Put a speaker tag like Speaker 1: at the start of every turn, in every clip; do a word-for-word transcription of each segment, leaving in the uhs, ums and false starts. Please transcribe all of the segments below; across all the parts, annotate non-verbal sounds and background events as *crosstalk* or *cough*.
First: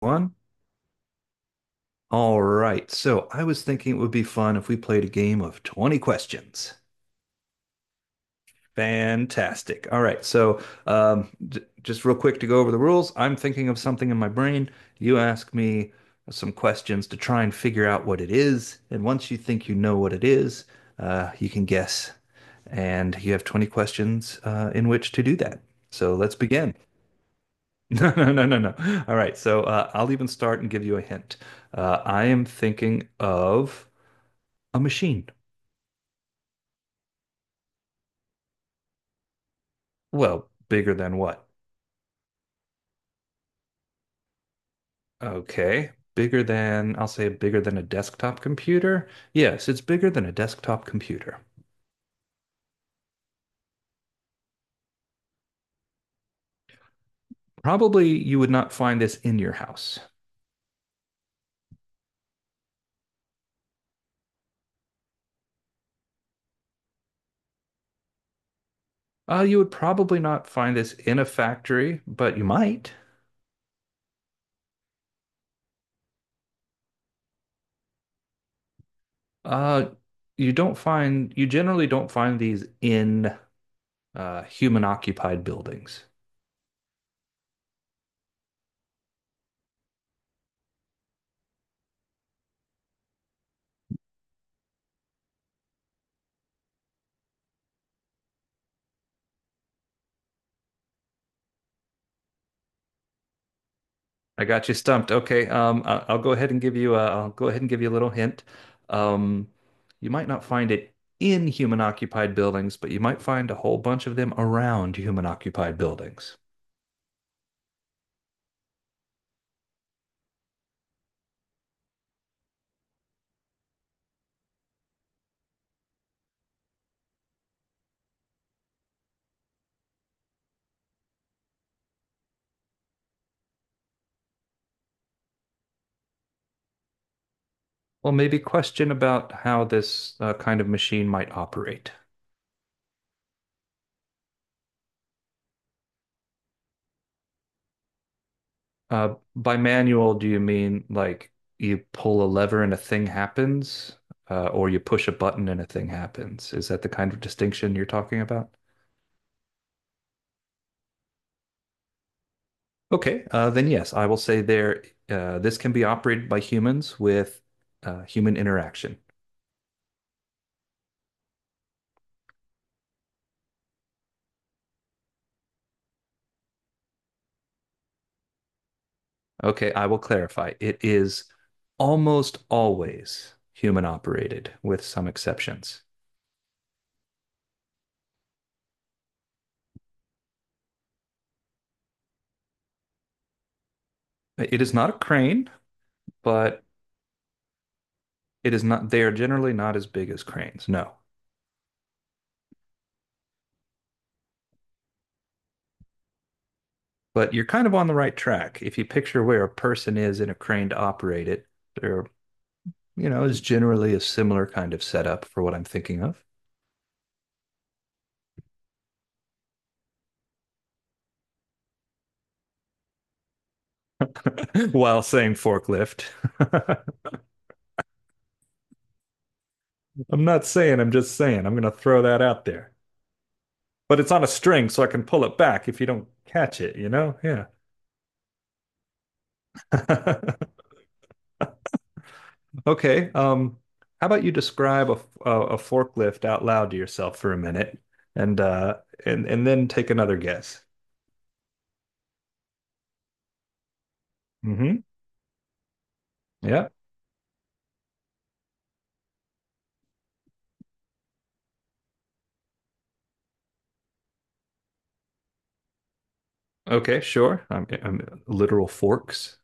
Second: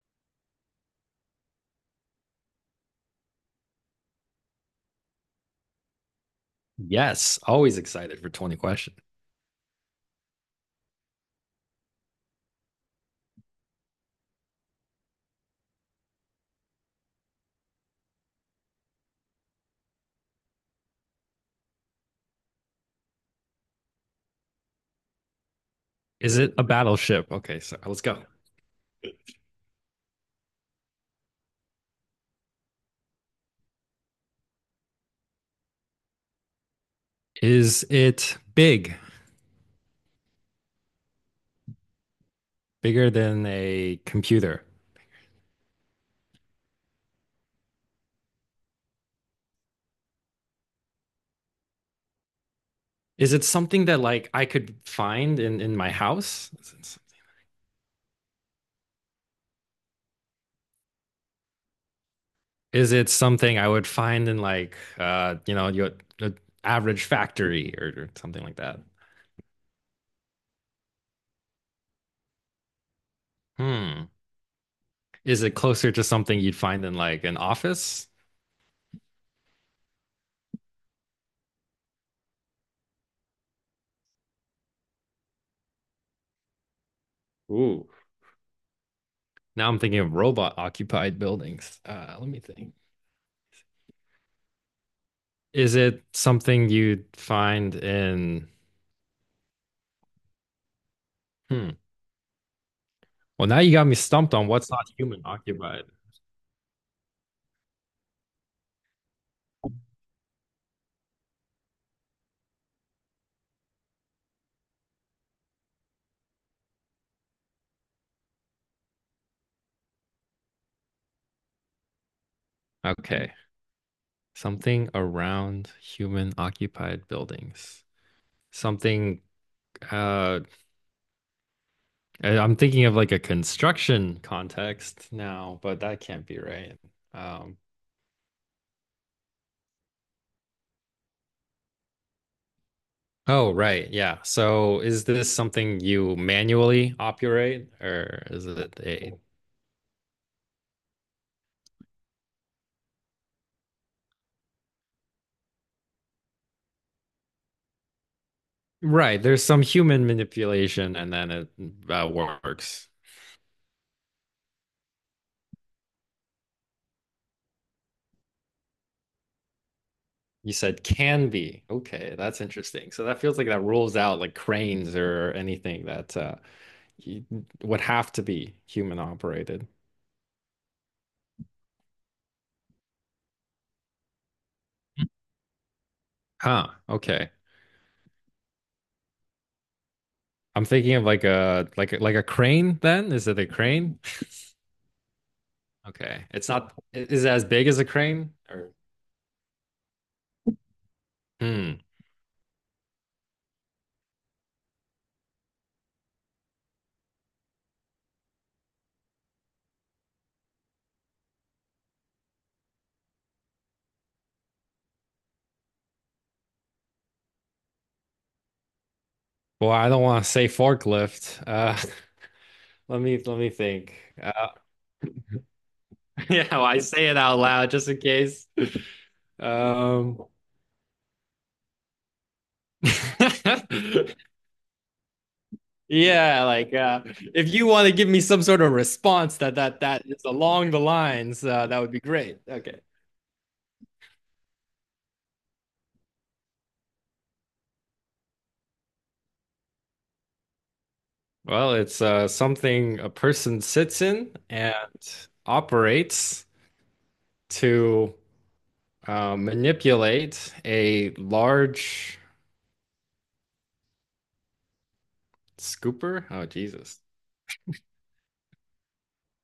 Speaker 1: One. All right, so I was thinking it would be fun if we played a game of twenty questions.
Speaker 2: Yes, always excited for twenty question.
Speaker 1: Fantastic. All right. So um, j- just real quick to go over the rules, I'm thinking of something in my brain. You ask me some questions to try and figure out what it is. And once you think you know what it is, uh, you can guess. And you have twenty questions uh, in which to do that. So let's
Speaker 2: Is it a
Speaker 1: begin. *laughs*
Speaker 2: battleship? Okay, so let's
Speaker 1: No,
Speaker 2: go.
Speaker 1: no, no, no, no. All right. So uh, I'll even start and give you a hint. Uh, I am thinking of a machine.
Speaker 2: Is it big,
Speaker 1: Well, bigger than what?
Speaker 2: bigger than a computer?
Speaker 1: Okay. Bigger than, I'll say bigger than a desktop computer. Yes, it's bigger than a desktop computer.
Speaker 2: Is it something that like I could find in in my house? Is it-
Speaker 1: Probably you would not find this in your house.
Speaker 2: Is it something I would find in like uh you know, your, your average factory, or, or something like that?
Speaker 1: Uh, you would probably not find this in a factory, but you might.
Speaker 2: Hmm. Is it closer to something you'd find in like an office?
Speaker 1: Uh, you don't find, you generally don't find these in uh, human occupied buildings.
Speaker 2: Ooh. Now I'm thinking of robot occupied buildings. Uh, let me think. Is it something you'd find in, hmm. Well, now you got me stumped
Speaker 1: I
Speaker 2: on
Speaker 1: got
Speaker 2: what's
Speaker 1: you
Speaker 2: not
Speaker 1: stumped.
Speaker 2: human
Speaker 1: Okay, um,
Speaker 2: occupied.
Speaker 1: I- I'll go ahead and give you a, I'll go ahead and give you a little hint. Um, you might not find it in human-occupied buildings, but you might find a whole bunch of them around human-occupied buildings.
Speaker 2: Okay. Something around human occupied buildings. Something, uh, I- am thinking of like a construction context now, but that can't be right. Um,
Speaker 1: Well, maybe question about how this uh, kind of machine might operate.
Speaker 2: oh, right. Yeah. So is this something you manually operate, or is it
Speaker 1: Uh,
Speaker 2: a,
Speaker 1: by manual, do you mean like you pull a lever and a thing happens, uh, or you push a button and a thing happens? Is that the kind of distinction you're talking about?
Speaker 2: right? There's some human manipulation, and then it uh, works.
Speaker 1: Okay, uh, then yes, I will say there, uh, this can be operated by humans with uh, human interaction.
Speaker 2: You said can be. Okay, that's interesting. So that feels like that rules out like cranes or anything that uh, you- would have to be human operated.
Speaker 1: Okay, I will clarify. It is almost always human operated, with some exceptions.
Speaker 2: Huh. Okay. I'm thinking of like a like a- like a crane then. Is it a crane? *laughs*
Speaker 1: It is not a crane,
Speaker 2: Okay. It's
Speaker 1: but
Speaker 2: not I- is it as big as a crane,
Speaker 1: it is
Speaker 2: or
Speaker 1: not, they are generally not as big as cranes, no.
Speaker 2: hmm.
Speaker 1: But you're kind of on the right track. If you picture where a person is in a crane to operate it, there, you know, is generally a similar kind of setup for what I'm thinking of.
Speaker 2: Well, I don't want to say forklift. Uh *laughs* let me let me think. Uh
Speaker 1: *laughs* while saying forklift.
Speaker 2: *laughs* yeah, well, I
Speaker 1: *laughs*
Speaker 2: say it out loud just in case. Um
Speaker 1: I'm not saying, I'm just saying. I'm going to throw that out there. But it's on a
Speaker 2: *laughs*
Speaker 1: string, so I can pull it back if you don't
Speaker 2: Yeah,
Speaker 1: catch
Speaker 2: like
Speaker 1: it, you
Speaker 2: uh,
Speaker 1: know? Yeah.
Speaker 2: if you want to give me some sort of response that that that is
Speaker 1: *laughs*
Speaker 2: along the lines, uh, that would be great. Okay.
Speaker 1: Okay. Um, how about you describe a, a, a forklift out loud to yourself for a minute and uh, and, and then take another guess?
Speaker 2: Well, it's uh, something a person sits in
Speaker 1: Hmm.
Speaker 2: and operates
Speaker 1: Yeah.
Speaker 2: to uh, manipulate a large scooper. Oh,
Speaker 1: Okay,
Speaker 2: Jesus.
Speaker 1: sure. I'm, I'm literal forks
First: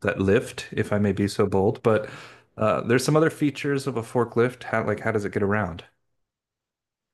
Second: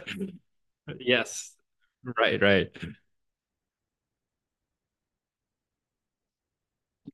Speaker 1: that lift, if I may be so
Speaker 2: Yes.
Speaker 1: bold. But
Speaker 2: Right, right.
Speaker 1: uh, there's some other features of a forklift. How, like, how does it get around?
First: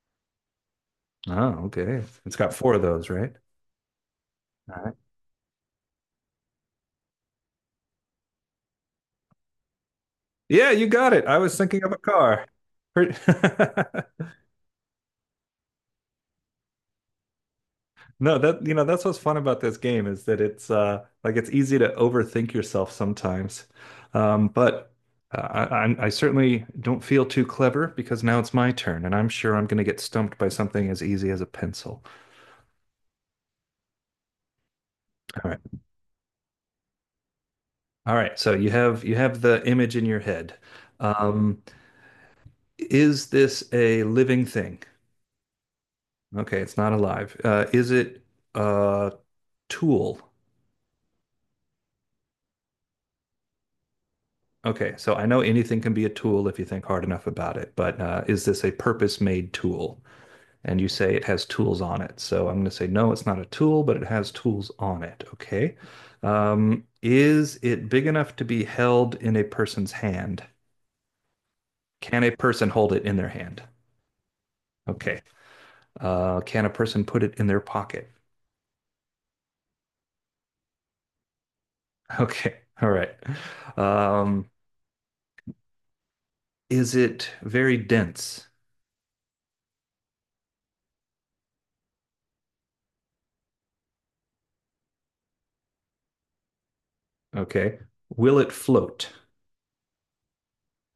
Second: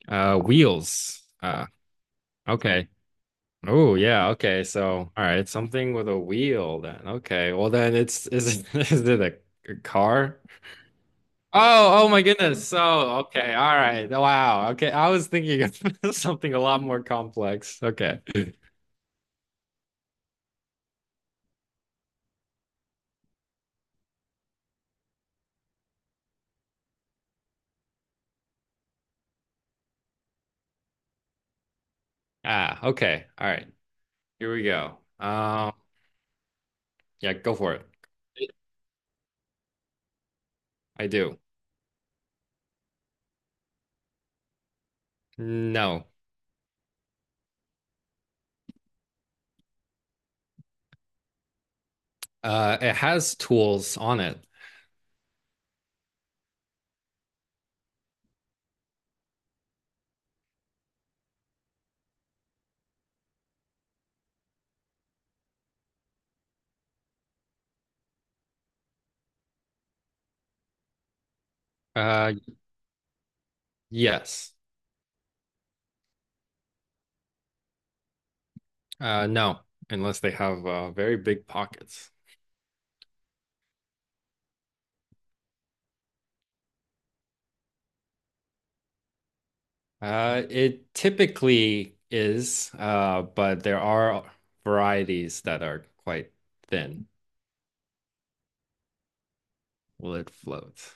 Speaker 2: Uh, wheels.
Speaker 1: Oh,
Speaker 2: Uh,
Speaker 1: okay. It's got four of
Speaker 2: okay.
Speaker 1: those, right?
Speaker 2: Oh yeah, okay.
Speaker 1: All
Speaker 2: So,
Speaker 1: right.
Speaker 2: all right, something with a wheel then. Okay. Well then it's is it, *laughs* is it a, a car?
Speaker 1: Yeah, you got it. I was thinking of a
Speaker 2: Oh, oh my
Speaker 1: car.
Speaker 2: goodness. So,
Speaker 1: Pretty-
Speaker 2: okay. All right.
Speaker 1: *laughs*
Speaker 2: Wow. Okay. I was thinking of *laughs* something a lot more complex. Okay.
Speaker 1: No, that you know, that's what's fun about this game is that it's uh like it's easy to overthink yourself sometimes. Um, but uh, I, I'm- I certainly don't feel too clever because now it's my turn, and I'm sure I'm going to get stumped by something as easy as a pencil.
Speaker 2: Ah, okay. All right. Here we go.
Speaker 1: All right.
Speaker 2: Um, yeah, go for it.
Speaker 1: All right. So you have you have the image in your head.
Speaker 2: I do.
Speaker 1: Um, is this a living thing?
Speaker 2: No.
Speaker 1: Okay, it's not alive. Uh, is it a tool?
Speaker 2: Uh, it has tools on it.
Speaker 1: Okay, so I know anything can be a tool if you think hard enough about it, but uh, is this a purpose-made tool? And you say it has tools on it. So I'm going to say, no, it's not a tool, but it has tools on it. Okay. Um, is it big enough to be held in a person's hand? Can a
Speaker 2: Uh,
Speaker 1: person hold it in their hand?
Speaker 2: yes.
Speaker 1: Okay. Uh, can a person put it in their pocket? *laughs*
Speaker 2: Uh, no, unless they have uh very big pockets.
Speaker 1: Okay. All right. Um, is it very dense?
Speaker 2: Uh, it typically is, uh, but there are varieties that are quite thin.
Speaker 1: Okay. Will it float?
Speaker 2: Will it float?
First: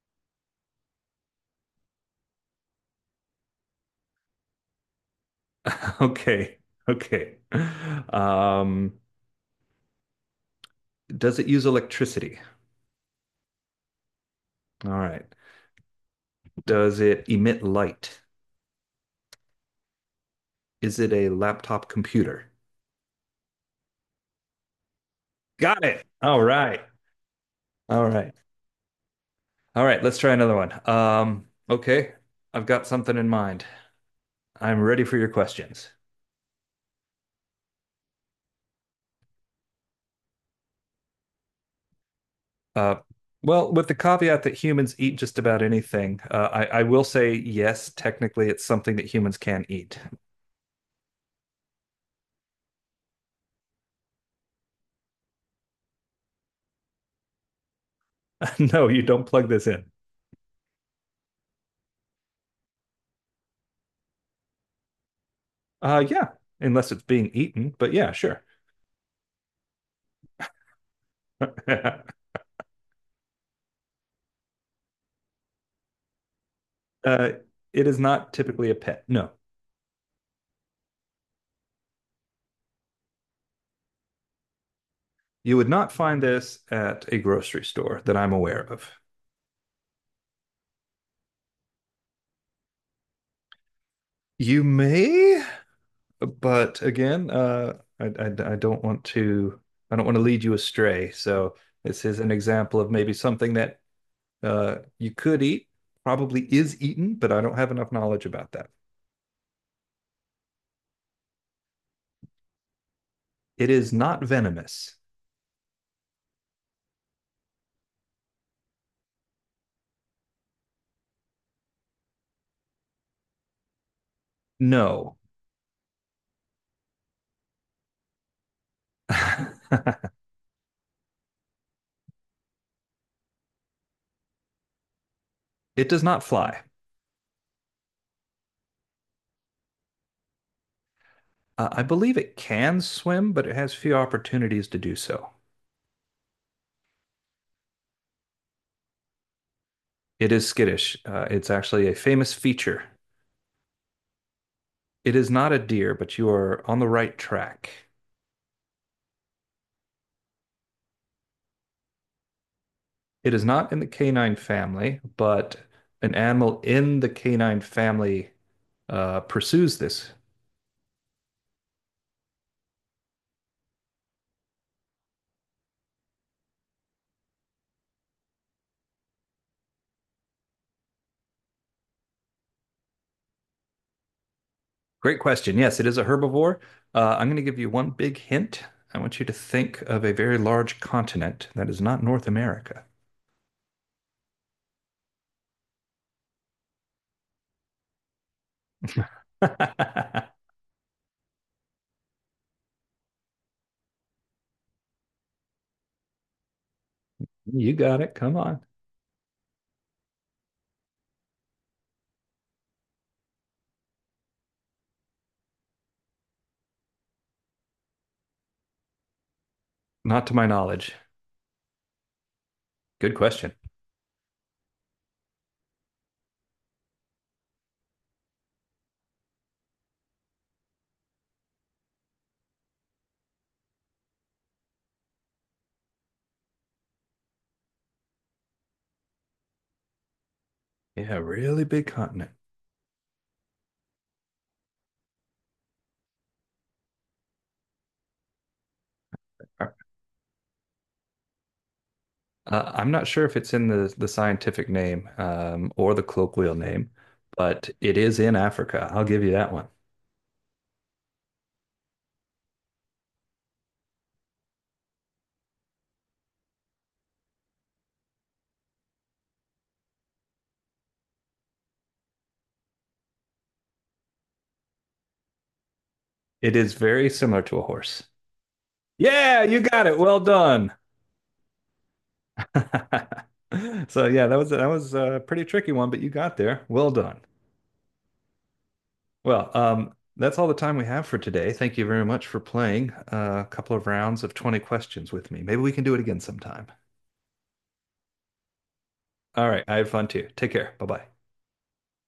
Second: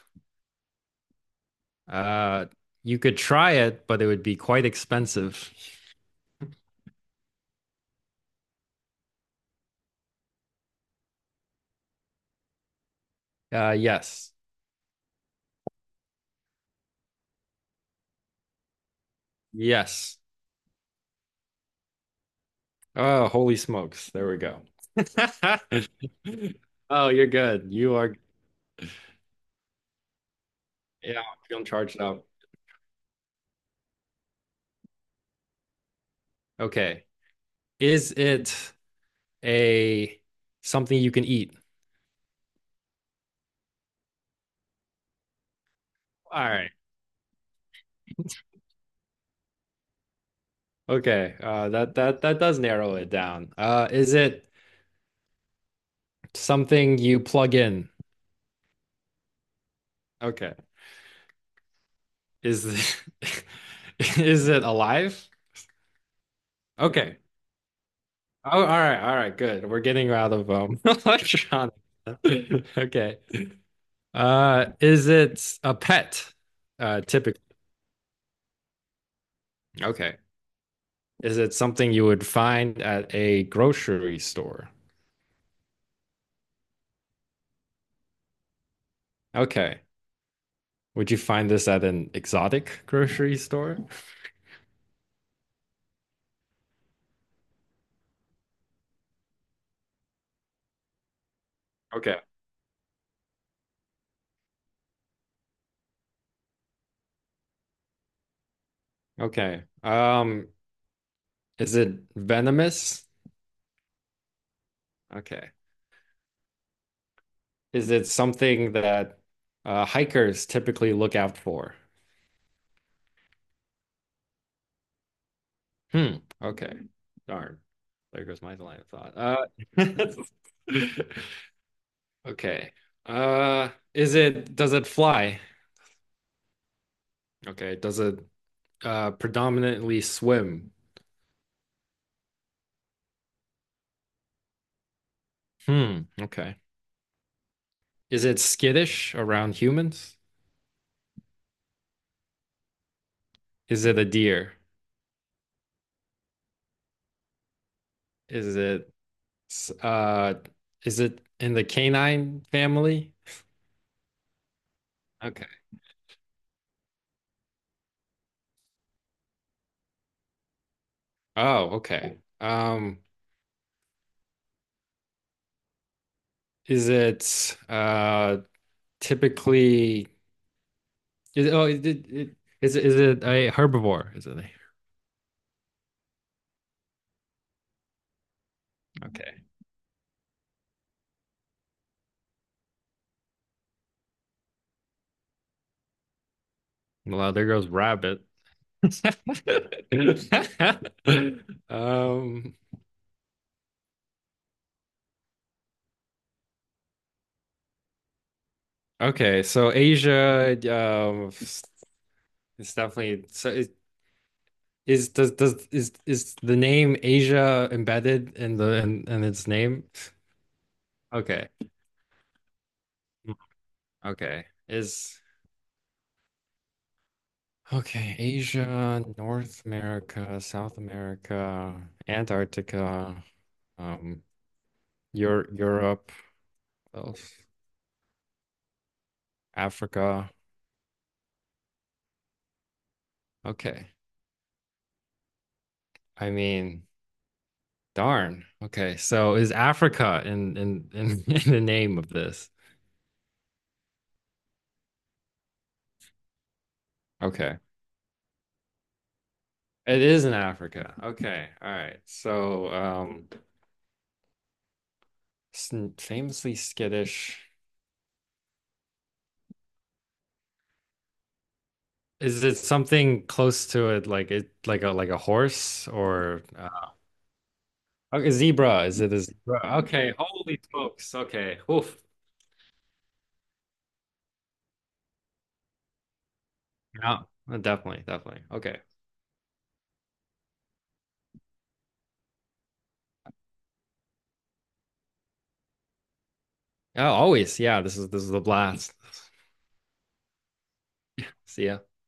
Speaker 2: Uh, you could try it, but it would be quite expensive.
Speaker 1: *laughs* Okay. Okay. Um, does it use electricity?
Speaker 2: Uh, yes.
Speaker 1: All right. Does it emit light?
Speaker 2: Yes.
Speaker 1: Is it a laptop computer?
Speaker 2: Oh, holy smokes. There we go.
Speaker 1: Got it. All
Speaker 2: *laughs*
Speaker 1: right.
Speaker 2: Oh, you're good. You
Speaker 1: All
Speaker 2: are,
Speaker 1: right. All right. Let's try another one.
Speaker 2: yeah,
Speaker 1: Um,
Speaker 2: feeling charged
Speaker 1: okay.
Speaker 2: up.
Speaker 1: I've got something in mind. I'm ready for your questions.
Speaker 2: Okay. Is it a something you can eat?
Speaker 1: Uh, well, with the caveat that humans eat just about anything,
Speaker 2: All
Speaker 1: uh, I,
Speaker 2: right.
Speaker 1: I will say yes, technically,
Speaker 2: *laughs*
Speaker 1: it's something that humans can eat. *laughs*
Speaker 2: Okay, uh, that that that does narrow it down. Uh, is it something you plug in?
Speaker 1: No, you don't plug this in.
Speaker 2: Okay, is th- *laughs* is it alive?
Speaker 1: Uh, yeah, unless it's
Speaker 2: Okay.
Speaker 1: being eaten, but yeah, sure.
Speaker 2: Oh, all right, all right, good. We're getting out of um *laughs*
Speaker 1: *laughs* uh,
Speaker 2: electronic. *laughs* Okay. Uh, is it a pet? Uh, typically.
Speaker 1: it is not typically a pet. No,
Speaker 2: Okay. Is it something you would find at a grocery store?
Speaker 1: you would not find this at a grocery store that I'm aware of.
Speaker 2: Okay. Would you find this at an exotic grocery store?
Speaker 1: You may, but again, uh, I, I, I don't want to I don't want to lead you astray. So this
Speaker 2: Okay.
Speaker 1: is an example of maybe something that uh, you could eat, probably is eaten, but I don't have enough knowledge about that.
Speaker 2: Okay. Um, is it venomous?
Speaker 1: It is not venomous.
Speaker 2: Okay. Is it something that uh, hikers typically look out for?
Speaker 1: No,
Speaker 2: Hmm. Okay. Darn. There goes my line of thought.
Speaker 1: *laughs* it
Speaker 2: Uh, *laughs* okay. Uh, is it, does it fly?
Speaker 1: does not fly.
Speaker 2: Okay. Does it uh, predominantly swim?
Speaker 1: Uh, I believe it can swim, but it has few opportunities to do so.
Speaker 2: Hmm. Okay. Is it skittish around humans?
Speaker 1: It is skittish. Uh, it's actually a famous feature.
Speaker 2: Is it a deer?
Speaker 1: It is not a deer, but you are on the right track.
Speaker 2: Is it, s- uh, is it in the canine family?
Speaker 1: It is not in the canine family,
Speaker 2: Okay.
Speaker 1: but an animal in the canine family uh, pursues this.
Speaker 2: Oh, okay. Um, is it uh typically is oh it, it, it is it, is it a herbivore? Is it a,
Speaker 1: Great question. Yes, it is a herbivore. Uh, I'm going to give you one big hint. I want you to
Speaker 2: okay.
Speaker 1: think of a very large continent that is not North America.
Speaker 2: Well, there goes rabbit. *laughs*
Speaker 1: *laughs*
Speaker 2: Um,
Speaker 1: you got it. Come on.
Speaker 2: okay, so Asia um it's definitely so it is does does is is the name Asia embedded in the in, in its name?
Speaker 1: Not to my knowledge.
Speaker 2: Okay.
Speaker 1: Good question.
Speaker 2: Okay. Is okay, Asia, North America, South America, Antarctica, um, Eur Europe, uh, Africa.
Speaker 1: Yeah, really big continent.
Speaker 2: Okay. I mean, darn. Okay. So is Africa in in in, *laughs* in the name of this?
Speaker 1: Uh, I'm not sure if it's in the, the scientific name um, or the colloquial name,
Speaker 2: Okay.
Speaker 1: but it is in Africa. I'll give you that one.
Speaker 2: It is in Africa. Okay. All right. So, um, s- famously skittish. Is it something close to it, like it, like a like a horse, or
Speaker 1: It is very similar to a horse.
Speaker 2: okay, zebra. Is it a
Speaker 1: Yeah, you
Speaker 2: zebra?
Speaker 1: got it.
Speaker 2: Okay.
Speaker 1: Well
Speaker 2: Holy
Speaker 1: done.
Speaker 2: smokes. Okay. Oof.
Speaker 1: *laughs* So yeah, that was that was a pretty tricky one, but you got there. Well done.
Speaker 2: Yeah. Definitely. Definitely. Okay.
Speaker 1: Well, um, that's all the time we have for today. Thank you very much for playing uh, a couple of rounds of twenty questions with me. Maybe we can do it again sometime.
Speaker 2: Oh, always. Yeah. This is this is the blast.
Speaker 1: All right, I had fun too. Take care. Bye bye.
Speaker 2: *laughs* See ya.